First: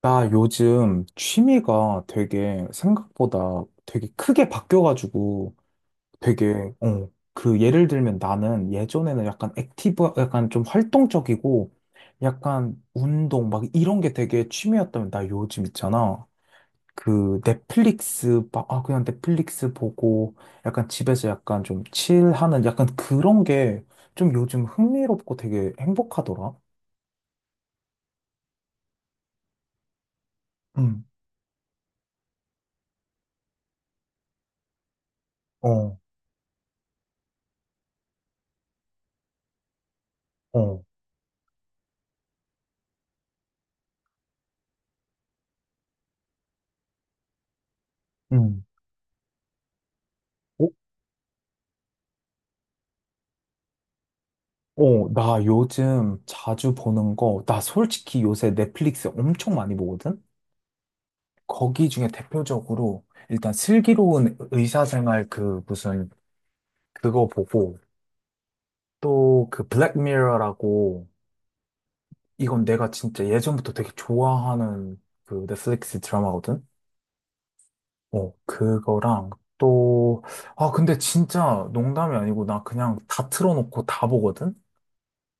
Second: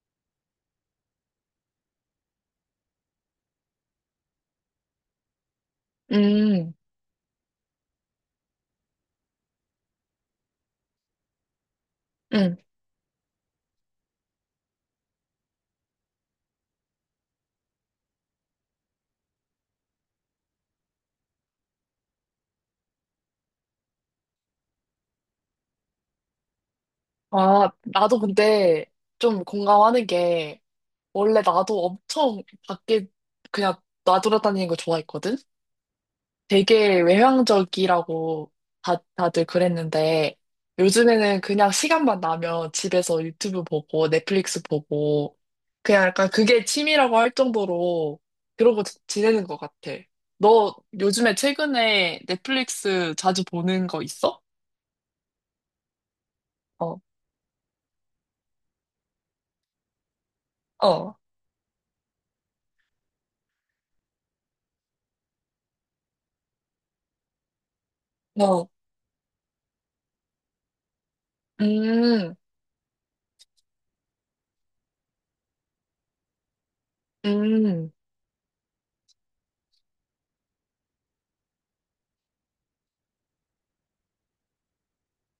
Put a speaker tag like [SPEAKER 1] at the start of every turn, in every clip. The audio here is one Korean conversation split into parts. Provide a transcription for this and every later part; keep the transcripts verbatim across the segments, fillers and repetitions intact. [SPEAKER 1] 나 요즘 취미가 되게 생각보다 되게 크게 바뀌어가지고 되게,
[SPEAKER 2] 음,
[SPEAKER 1] 어, 그 예를 들면 나는 예전에는 약간 액티브, 약간 좀 활동적이고
[SPEAKER 2] 음.
[SPEAKER 1] 약간 운동 막 이런 게 되게 취미였다면 나 요즘 있잖아. 그 넷플릭스, 막, 아, 그냥 넷플릭스 보고 약간 집에서 약간 좀 칠하는 약간 그런 게 좀 요즘 흥미롭고 되게 행복하더라.
[SPEAKER 2] 아, 나도 근데 좀 공감하는 게,
[SPEAKER 1] 응,
[SPEAKER 2] 원래 나도 엄청 밖에 그냥 나돌아다니는 거 좋아했거든?
[SPEAKER 1] 어,
[SPEAKER 2] 되게 외향적이라고 다, 다들 그랬는데,
[SPEAKER 1] 어,
[SPEAKER 2] 요즘에는 그냥 시간만 나면 집에서 유튜브 보고, 넷플릭스 보고, 그냥 약간 그게 취미라고 할 정도로
[SPEAKER 1] 응.
[SPEAKER 2] 그러고 지- 지내는 것 같아. 너 요즘에 최근에 넷플릭스 자주 보는 거 있어?
[SPEAKER 1] 어, 나 요즘 자주
[SPEAKER 2] 어,
[SPEAKER 1] 보는 거, 나 솔직히 요새 넷플릭스 엄청 많이 보거든?
[SPEAKER 2] 어,
[SPEAKER 1] 거기 중에 대표적으로 일단 슬기로운 의사생활 그 무슨 그거 보고
[SPEAKER 2] 어.
[SPEAKER 1] 또 그 블랙미러라고
[SPEAKER 2] 음,
[SPEAKER 1] 이건 내가 진짜 예전부터 되게 좋아하는 그 넷플릭스 드라마거든?
[SPEAKER 2] 음,
[SPEAKER 1] 어, 그거랑 또, 아, 근데 진짜 농담이 아니고 나 그냥 다 틀어놓고 다 보거든?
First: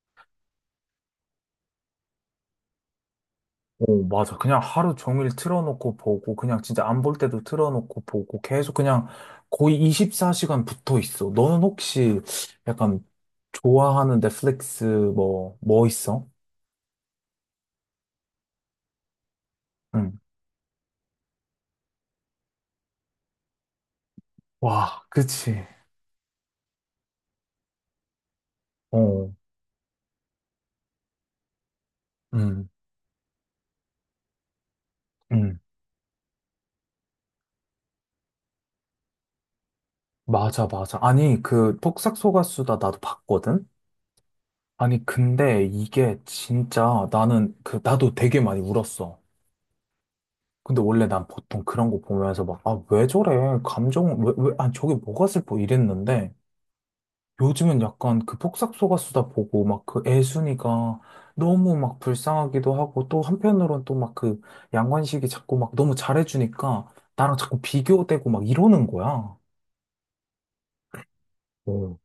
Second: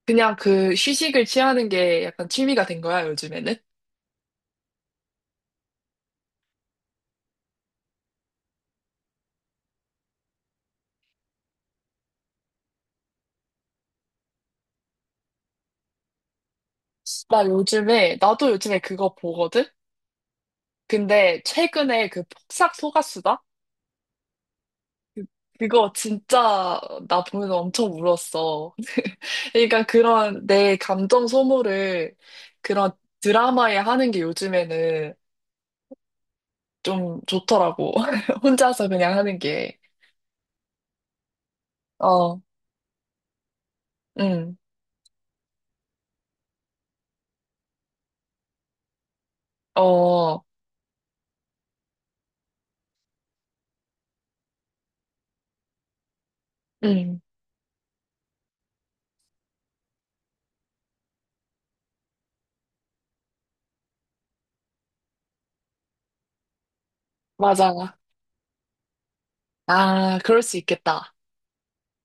[SPEAKER 2] 그냥 그 휴식을 취하는 게 약간 취미가 된 거야, 요즘에는?
[SPEAKER 1] 어, 맞아. 그냥 하루 종일 틀어놓고 보고, 그냥 진짜 안 볼 때도 틀어놓고 보고, 계속 그냥 거의 이십사 시간 붙어 있어. 너는 혹시 약간 좋아하는 넷플릭스 뭐, 뭐 있어?
[SPEAKER 2] 나 요즘에, 나도 요즘에 그거 보거든?
[SPEAKER 1] 응.
[SPEAKER 2] 근데 최근에 그 폭삭 소가수다?
[SPEAKER 1] 와, 그치.
[SPEAKER 2] 그거 진짜 나 보면서 엄청 울었어.
[SPEAKER 1] 어,
[SPEAKER 2] 그러니까 그런 내 감정 소모를
[SPEAKER 1] 응,
[SPEAKER 2] 그런 드라마에 하는 게 요즘에는
[SPEAKER 1] 응.
[SPEAKER 2] 좀 좋더라고. 혼자서 그냥 하는 게.
[SPEAKER 1] 맞아, 맞아. 아니, 그,
[SPEAKER 2] 어,
[SPEAKER 1] 폭삭소가수다 나도 봤거든?
[SPEAKER 2] 응,
[SPEAKER 1] 아니, 근데 이게 진짜 나는 그, 나도 되게 많이 울었어.
[SPEAKER 2] 어,
[SPEAKER 1] 근데 원래 난 보통 그런 거 보면서 막, 아, 왜 저래? 감정, 왜, 왜, 아, 저게 뭐가 슬퍼? 이랬는데,
[SPEAKER 2] 응,
[SPEAKER 1] 요즘은 약간 그 폭삭소가수다 보고, 막 그 애순이가 너무 막 불쌍하기도 하고, 또 한편으론 또 막 그 양관식이 자꾸 막 너무 잘해주니까, 나랑 자꾸
[SPEAKER 2] 맞아.
[SPEAKER 1] 비교되고 막 이러는 거야.
[SPEAKER 2] 아, 그럴 수 있겠다.
[SPEAKER 1] 어,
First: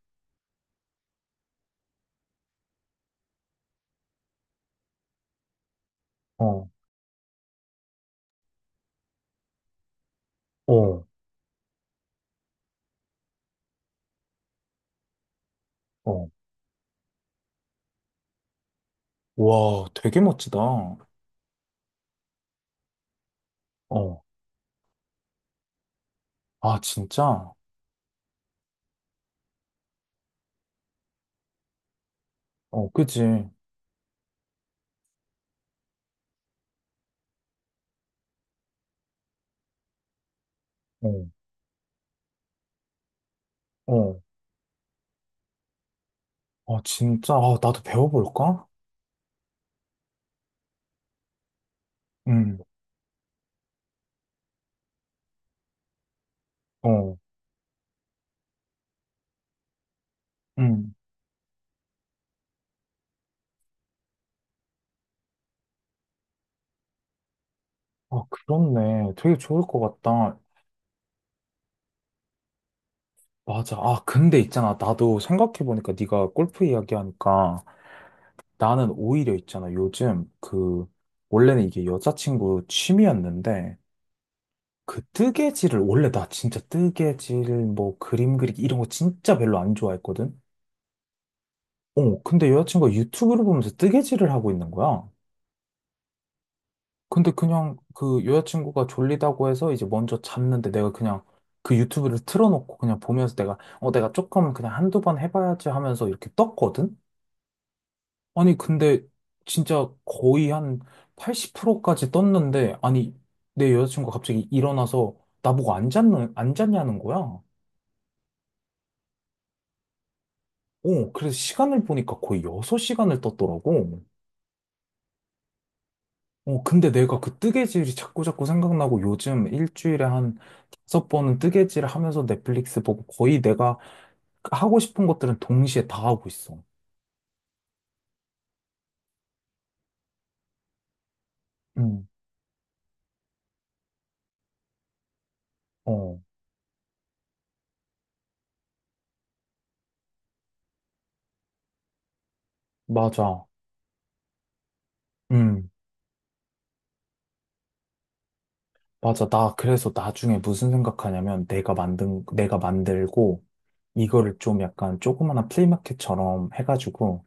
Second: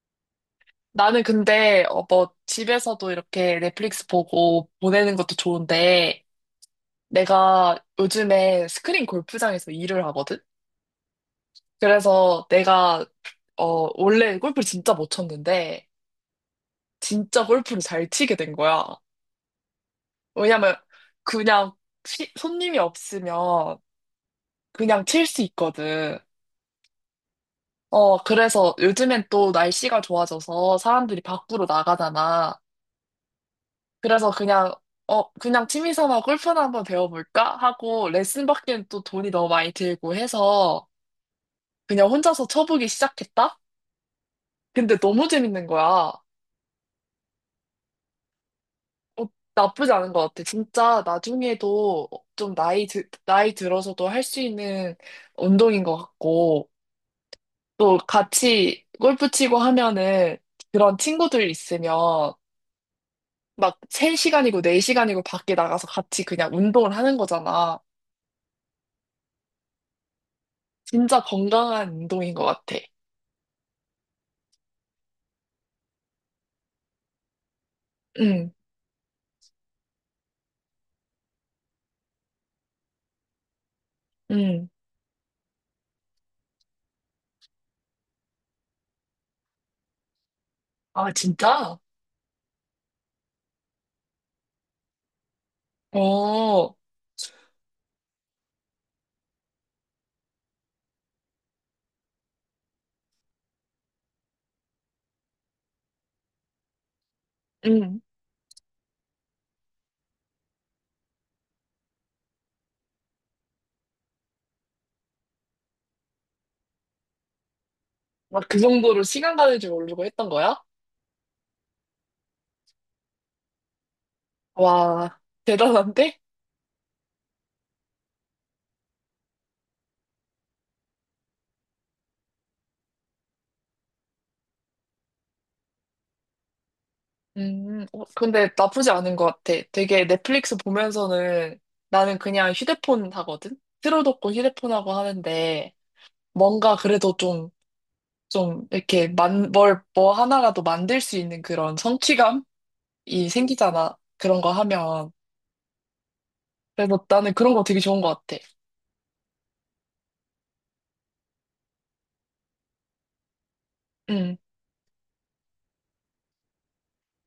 [SPEAKER 2] 나는 근데 어, 뭐 집에서도 이렇게 넷플릭스 보고 보내는 것도 좋은데
[SPEAKER 1] 어,
[SPEAKER 2] 내가 요즘에 스크린 골프장에서 일을 하거든?
[SPEAKER 1] 어,
[SPEAKER 2] 그래서 내가 어 원래 골프 진짜 못 쳤는데
[SPEAKER 1] 어.
[SPEAKER 2] 진짜 골프를 잘 치게 된 거야.
[SPEAKER 1] 와, 되게 멋지다.
[SPEAKER 2] 왜냐면
[SPEAKER 1] 어,
[SPEAKER 2] 그냥 시- 손님이 없으면 그냥 칠 수 있거든.
[SPEAKER 1] 아, 진짜?
[SPEAKER 2] 어 그래서 요즘엔 또 날씨가 좋아져서 사람들이 밖으로 나가잖아.
[SPEAKER 1] 어, 그지?
[SPEAKER 2] 그래서 그냥, 어, 그냥 취미 삼아 골프나 한번 배워볼까? 하고 레슨 받기엔 또 돈이 너무 많이 들고 해서
[SPEAKER 1] 어,
[SPEAKER 2] 그냥 혼자서 쳐보기 시작했다?
[SPEAKER 1] 어,
[SPEAKER 2] 근데 너무 재밌는 거야. 어,
[SPEAKER 1] 아, 진짜? 아, 나도 배워볼까?
[SPEAKER 2] 나쁘지 않은 것 같아. 진짜 나중에도 좀
[SPEAKER 1] 응,
[SPEAKER 2] 나이, 드, 나이 들어서도 할 수 있는 운동인 것 같고
[SPEAKER 1] 어,
[SPEAKER 2] 또 같이 골프 치고 하면은
[SPEAKER 1] 응.
[SPEAKER 2] 그런 친구들 있으면 막 세 시간이고 네 시간이고 밖에 나가서 같이 그냥 운동을 하는 거잖아.
[SPEAKER 1] 아, 그렇네. 되게 좋을 것 같다.
[SPEAKER 2] 진짜 건강한 운동인 것 같아.
[SPEAKER 1] 맞아. 아, 근데 있잖아. 나도 생각해보니까 네가 골프 이야기하니까
[SPEAKER 2] 응,
[SPEAKER 1] 나는 오히려 있잖아. 요즘 그, 원래는 이게 여자친구 취미였는데
[SPEAKER 2] 응.
[SPEAKER 1] 그 뜨개질을 원래 나 진짜 뜨개질 뭐 그림 그리기 이런 거 진짜 별로 안 좋아했거든.
[SPEAKER 2] 아, 진짜?
[SPEAKER 1] 어, 근데 여자친구가 유튜브를 보면서 뜨개질을 하고 있는 거야.
[SPEAKER 2] 어,
[SPEAKER 1] 근데 그냥 그 여자친구가 졸리다고 해서 이제 먼저 잤는데 내가 그냥 그 유튜브를 틀어놓고 그냥 보면서 내가 어 내가 조금 그냥 한두 번 해봐야지 하면서 이렇게 떴거든?
[SPEAKER 2] 응.
[SPEAKER 1] 아니 근데 진짜 거의 한 팔십 프로까지 떴는데 아니 내 여자친구가 갑자기 일어나서 나보고 안 잤는 안 잤냐는 거야.
[SPEAKER 2] 막 그 정도로 시간 가는 줄 모르고 했던 거야?
[SPEAKER 1] 어 그래서 시간을 보니까 거의 여섯 시간을 떴더라고.
[SPEAKER 2] 와, 대단한데?
[SPEAKER 1] 어, 근데 내가 그 뜨개질이 자꾸 자꾸 생각나고 요즘 일주일에 한 다섯 번은 뜨개질을 하면서 넷플릭스 보고 거의 내가 하고 싶은 것들은 동시에 다 하고 있어.
[SPEAKER 2] 음, 어, 근데 나쁘지 않은 것 같아. 되게 넷플릭스 보면서는
[SPEAKER 1] 응.
[SPEAKER 2] 나는 그냥 휴대폰 하거든? 틀어놓고 휴대폰 하고 하는데
[SPEAKER 1] 어,
[SPEAKER 2] 뭔가 그래도 좀, 좀 이렇게 만, 뭘, 뭐 하나라도 만들 수 있는 그런 성취감이
[SPEAKER 1] 맞아.
[SPEAKER 2] 생기잖아. 그런 거 하면.
[SPEAKER 1] 응
[SPEAKER 2] 그래서 나는 그런 거 되게 좋은 것 같아.
[SPEAKER 1] 맞아. 나 그래서 나중에 무슨 생각하냐면 내가 만든, 내가 만들고 이거를
[SPEAKER 2] 음,
[SPEAKER 1] 좀 약간 조그마한 플리마켓처럼 해가지고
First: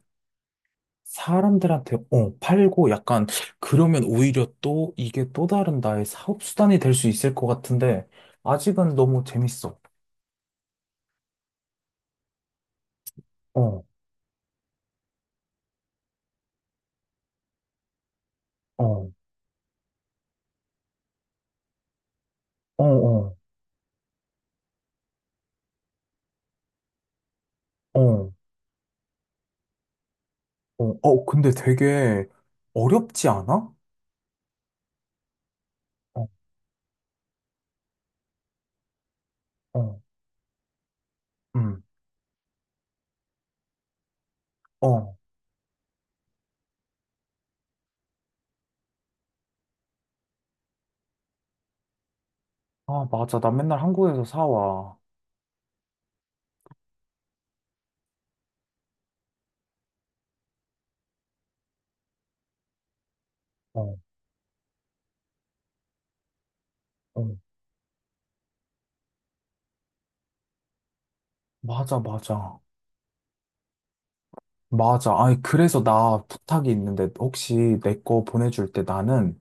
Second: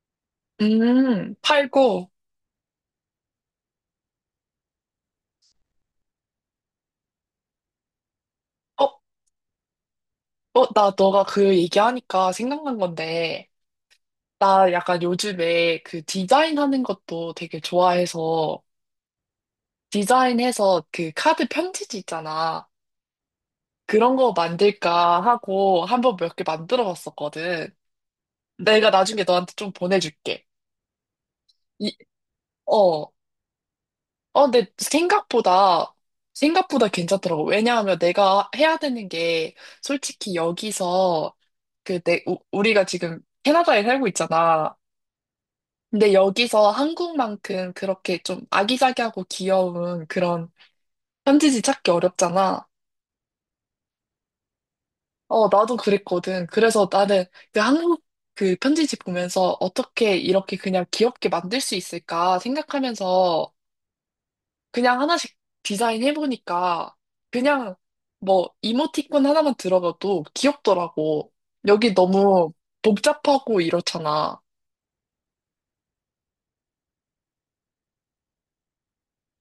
[SPEAKER 2] 음,
[SPEAKER 1] 사람들한테
[SPEAKER 2] 팔고,
[SPEAKER 1] 어, 팔고 약간 그러면 오히려 또 이게 또 다른 나의 사업 수단이 될 수 있을 것 같은데
[SPEAKER 2] 어,
[SPEAKER 1] 아직은 너무 재밌어.
[SPEAKER 2] 어, 나 너가 그 얘기하니까 생각난 건데,
[SPEAKER 1] 어,
[SPEAKER 2] 나 약간 요즘에 그 디자인 하는 것도 되게 좋아해서,
[SPEAKER 1] 어,
[SPEAKER 2] 디자인해서 그 카드 편지지 있잖아.
[SPEAKER 1] 어, 어,
[SPEAKER 2] 그런 거 만들까 하고 한번 몇 개 만들어 봤었거든.
[SPEAKER 1] 어,
[SPEAKER 2] 내가 나중에 너한테 좀 보내줄게.
[SPEAKER 1] 어, 어, 근데
[SPEAKER 2] 이,
[SPEAKER 1] 되게
[SPEAKER 2] 어,
[SPEAKER 1] 어렵지 않아?
[SPEAKER 2] 어, 근데 생각보다,
[SPEAKER 1] 어,
[SPEAKER 2] 생각보다 괜찮더라고. 왜냐하면 내가 해야 되는 게,
[SPEAKER 1] 어,
[SPEAKER 2] 솔직히 여기서,
[SPEAKER 1] 음,
[SPEAKER 2] 그 내, 우, 우리가 지금 캐나다에 살고 있잖아.
[SPEAKER 1] 어.
[SPEAKER 2] 근데 여기서 한국만큼 그렇게 좀 아기자기하고 귀여운 그런 편지지 찾기 어렵잖아.
[SPEAKER 1] 아, 맞아. 나 맨날 한국에서 사와.
[SPEAKER 2] 어, 나도 그랬거든. 그래서 나는 그 한국 그 편지지 보면서 어떻게 이렇게 그냥 귀엽게 만들 수 있을까 생각하면서
[SPEAKER 1] 어,
[SPEAKER 2] 그냥 하나씩 디자인해보니까
[SPEAKER 1] 어.
[SPEAKER 2] 그냥 뭐 이모티콘 하나만 들어가도 귀엽더라고. 여기
[SPEAKER 1] 맞아,
[SPEAKER 2] 너무
[SPEAKER 1] 맞아.
[SPEAKER 2] 복잡하고 이렇잖아.
[SPEAKER 1] 맞아. 아니, 그래서 나 부탁이 있는데 혹시 내 거 보내줄 때 나는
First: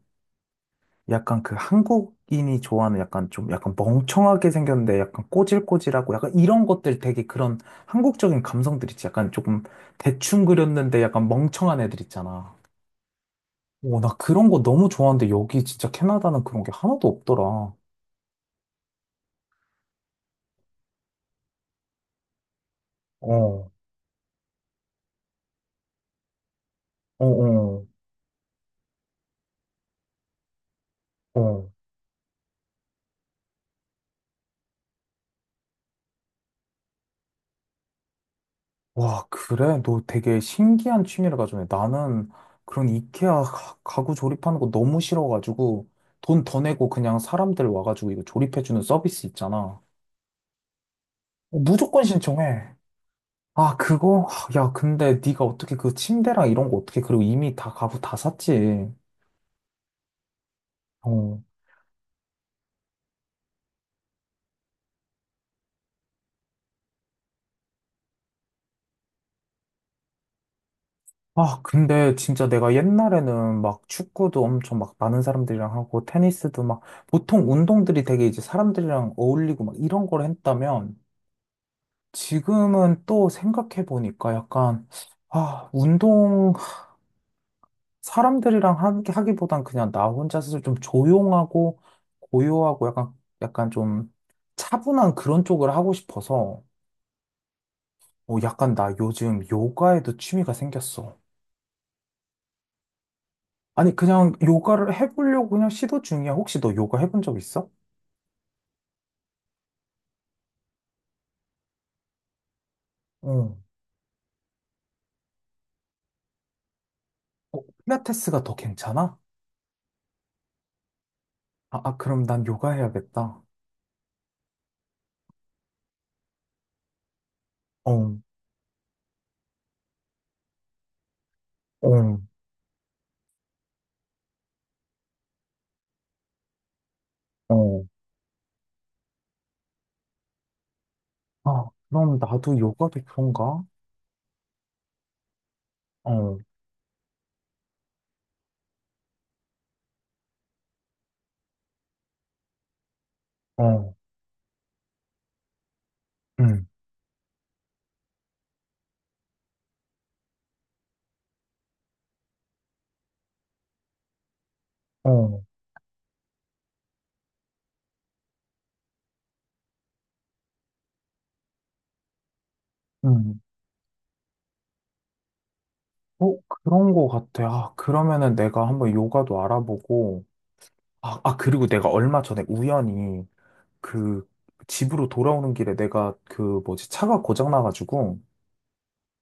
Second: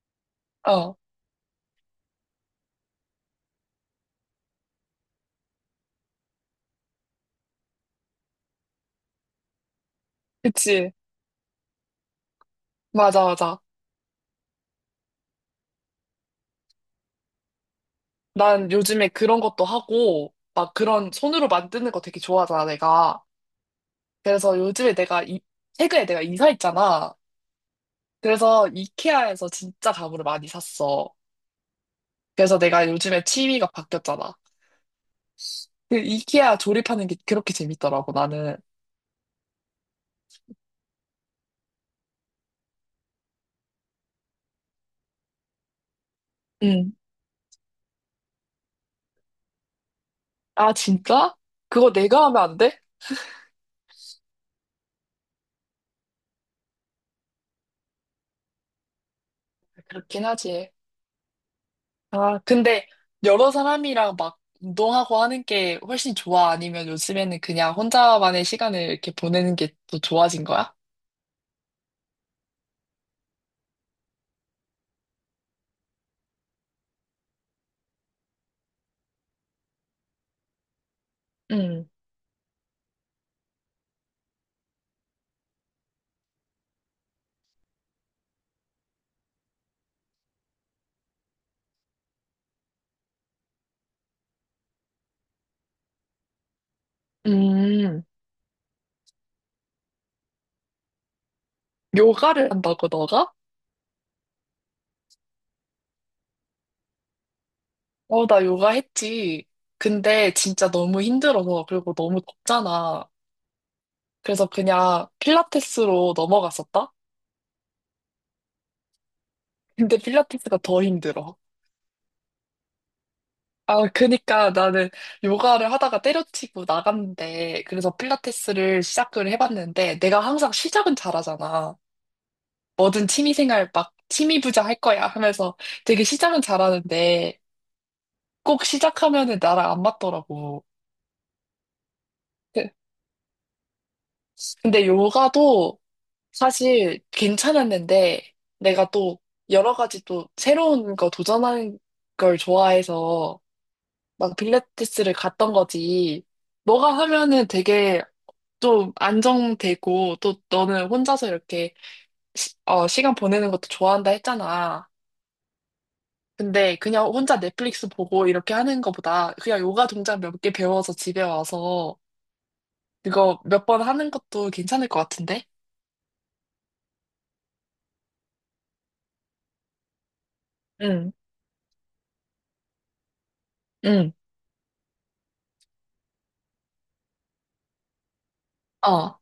[SPEAKER 2] 어,
[SPEAKER 1] 약간 그 한국인이 좋아하는 약간 좀 약간 멍청하게 생겼는데 약간 꼬질꼬질하고 약간 이런 것들 되게 그런 한국적인 감성들 있지. 약간 조금 대충
[SPEAKER 2] 그치.
[SPEAKER 1] 그렸는데 약간 멍청한 애들 있잖아.
[SPEAKER 2] 맞아, 맞아.
[SPEAKER 1] 오, 나 그런 거 너무 좋아하는데 여기 진짜 캐나다는 그런 게 하나도 없더라. 어,
[SPEAKER 2] 난 요즘에 그런 것도 하고, 막 그런 손으로 만드는 거 되게 좋아하잖아, 내가. 그래서 요즘에 내가, 이, 최근에 내가 이사했잖아.
[SPEAKER 1] 어, 어,
[SPEAKER 2] 그래서 이케아에서 진짜 가구를 많이 샀어.
[SPEAKER 1] 어.
[SPEAKER 2] 그래서 내가 요즘에 취미가 바뀌었잖아. 그 이케아 조립하는 게 그렇게 재밌더라고, 나는.
[SPEAKER 1] 와, 그래? 너 되게 신기한 취미를 가졌네. 나는 그런 이케아 가- 가구 조립하는 거 너무 싫어가지고 돈 더 내고
[SPEAKER 2] 응.
[SPEAKER 1] 그냥 사람들 와가지고 이거 조립해주는 서비스 있잖아.
[SPEAKER 2] 아, 진짜? 그거
[SPEAKER 1] 무조건
[SPEAKER 2] 내가 하면 안
[SPEAKER 1] 신청해.
[SPEAKER 2] 돼?
[SPEAKER 1] 아, 그거? 아, 야, 근데 네가 어떻게 그 침대랑 이런 거 어떻게 그리고 이미 다 가구 다 샀지.
[SPEAKER 2] 그렇긴 하지.
[SPEAKER 1] 어.
[SPEAKER 2] 아, 근데 여러 사람이랑 막 운동하고 하는 게 훨씬 좋아? 아니면 요즘에는 그냥 혼자만의 시간을 이렇게 보내는 게 더 좋아진 거야?
[SPEAKER 1] 아, 근데 진짜 내가 옛날에는 막 축구도 엄청 막 많은 사람들이랑 하고 테니스도 막 보통 운동들이 되게 이제 사람들이랑 어울리고 막 이런 걸 했다면
[SPEAKER 2] 응
[SPEAKER 1] 지금은 또 생각해 보니까 약간 아, 운동 사람들이랑 하기, 하기보단 그냥 나 혼자서 좀 조용하고 고요하고 약간, 약간 좀 차분한 그런 쪽을 하고 싶어서
[SPEAKER 2] 음,
[SPEAKER 1] 어, 약간 나 요즘 요가에도 취미가 생겼어.
[SPEAKER 2] 요가를 한다고, 너가?
[SPEAKER 1] 아니, 그냥 요가를 해보려고 그냥 시도 중이야. 혹시 너 요가 해본 적 있어?
[SPEAKER 2] 어, 나 요가 했지. 근데 진짜 너무 힘들어서, 그리고 너무 덥잖아.
[SPEAKER 1] 어.
[SPEAKER 2] 그래서 그냥 필라테스로 넘어갔었다?
[SPEAKER 1] 어, 필라테스가 더 괜찮아?
[SPEAKER 2] 근데 필라테스가 더 힘들어.
[SPEAKER 1] 아, 아, 그럼 난 요가 해야겠다.
[SPEAKER 2] 아, 그니까 나는 요가를 하다가 때려치고 나갔는데, 그래서
[SPEAKER 1] 어,
[SPEAKER 2] 필라테스를 시작을 해봤는데, 내가 항상 시작은 잘하잖아.
[SPEAKER 1] 어,
[SPEAKER 2] 뭐든 취미생활 막 취미부자 할 거야 하면서 되게 시작은 잘하는데,
[SPEAKER 1] 어.
[SPEAKER 2] 꼭 시작하면은 나랑 안 맞더라고.
[SPEAKER 1] 아, 그럼 나도 요가도 그런가?
[SPEAKER 2] 근데 요가도
[SPEAKER 1] 어,
[SPEAKER 2] 사실 괜찮았는데 내가 또 여러 가지 또 새로운 거 도전하는 걸 좋아해서
[SPEAKER 1] 어,
[SPEAKER 2] 막 필라테스를 갔던 거지.
[SPEAKER 1] 응,
[SPEAKER 2] 너가 하면은 되게 좀 안정되고 또 너는 혼자서 이렇게 시, 어, 시간 보내는 것도 좋아한다 했잖아.
[SPEAKER 1] 어,
[SPEAKER 2] 근데 그냥 혼자 넷플릭스 보고 이렇게 하는 거보다 그냥 요가 동작 몇 개 배워서 집에 와서
[SPEAKER 1] 응.
[SPEAKER 2] 그거 몇 번 하는 것도 괜찮을 것 같은데?
[SPEAKER 1] 어, 그런 거 같아. 아, 그러면은 내가 한번 요가도 알아보고,
[SPEAKER 2] 응,
[SPEAKER 1] 아, 아, 그리고 내가 얼마 전에 우연히
[SPEAKER 2] 응,
[SPEAKER 1] 그 집으로 돌아오는 길에 내가 그 뭐지, 차가 고장나가지고
[SPEAKER 2] 어.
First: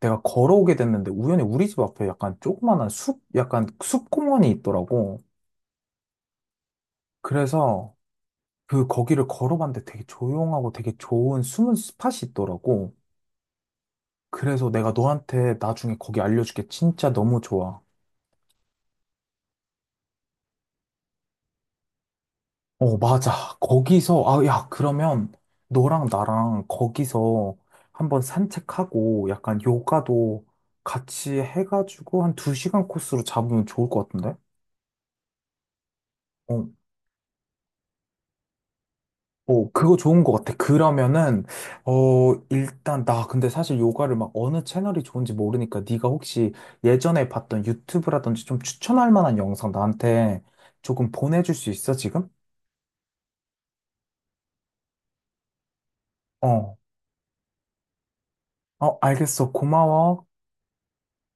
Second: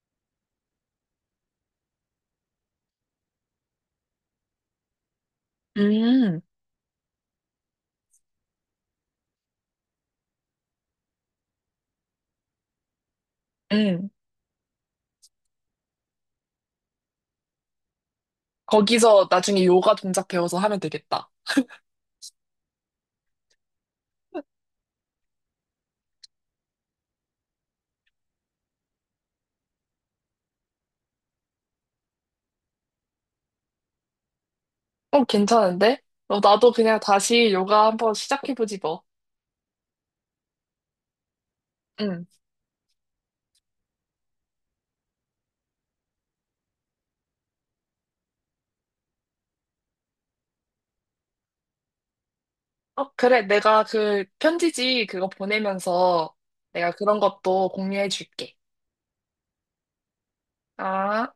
[SPEAKER 1] 내가 걸어오게 됐는데 우연히 우리 집 앞에 약간 조그만한 숲, 약간 숲공원이 있더라고.
[SPEAKER 2] 음,
[SPEAKER 1] 그래서 그 거기를 걸어봤는데 되게 조용하고 되게 좋은 숨은 스팟이 있더라고.
[SPEAKER 2] 음.
[SPEAKER 1] 그래서 내가 너한테 나중에 거기 알려줄게. 진짜 너무 좋아.
[SPEAKER 2] 거기서 나중에 요가 동작 배워서 하면 되겠다.
[SPEAKER 1] 어, 맞아. 거기서, 아, 야, 그러면 너랑 나랑 거기서 한번 산책하고 약간 요가도 같이 해가지고 한 두 시간 코스로 잡으면 좋을 것 같은데?
[SPEAKER 2] 어, 괜찮은데? 어,
[SPEAKER 1] 어,
[SPEAKER 2] 나도 그냥 다시 요가 한번 시작해보지 뭐.
[SPEAKER 1] 어, 그거 좋은 것 같아. 그러면은,
[SPEAKER 2] 응.
[SPEAKER 1] 어, 일단 나 근데 사실 요가를 막 어느 채널이 좋은지 모르니까 네가 혹시 예전에 봤던 유튜브라든지 좀 추천할 만한 영상 나한테 조금 보내줄 수 있어, 지금?
[SPEAKER 2] 어, 그래. 내가 그 편지지 그거 보내면서
[SPEAKER 1] 어,
[SPEAKER 2] 내가 그런 것도 공유해줄게.
[SPEAKER 1] 어, 알겠어. 고마워.
[SPEAKER 2] 아.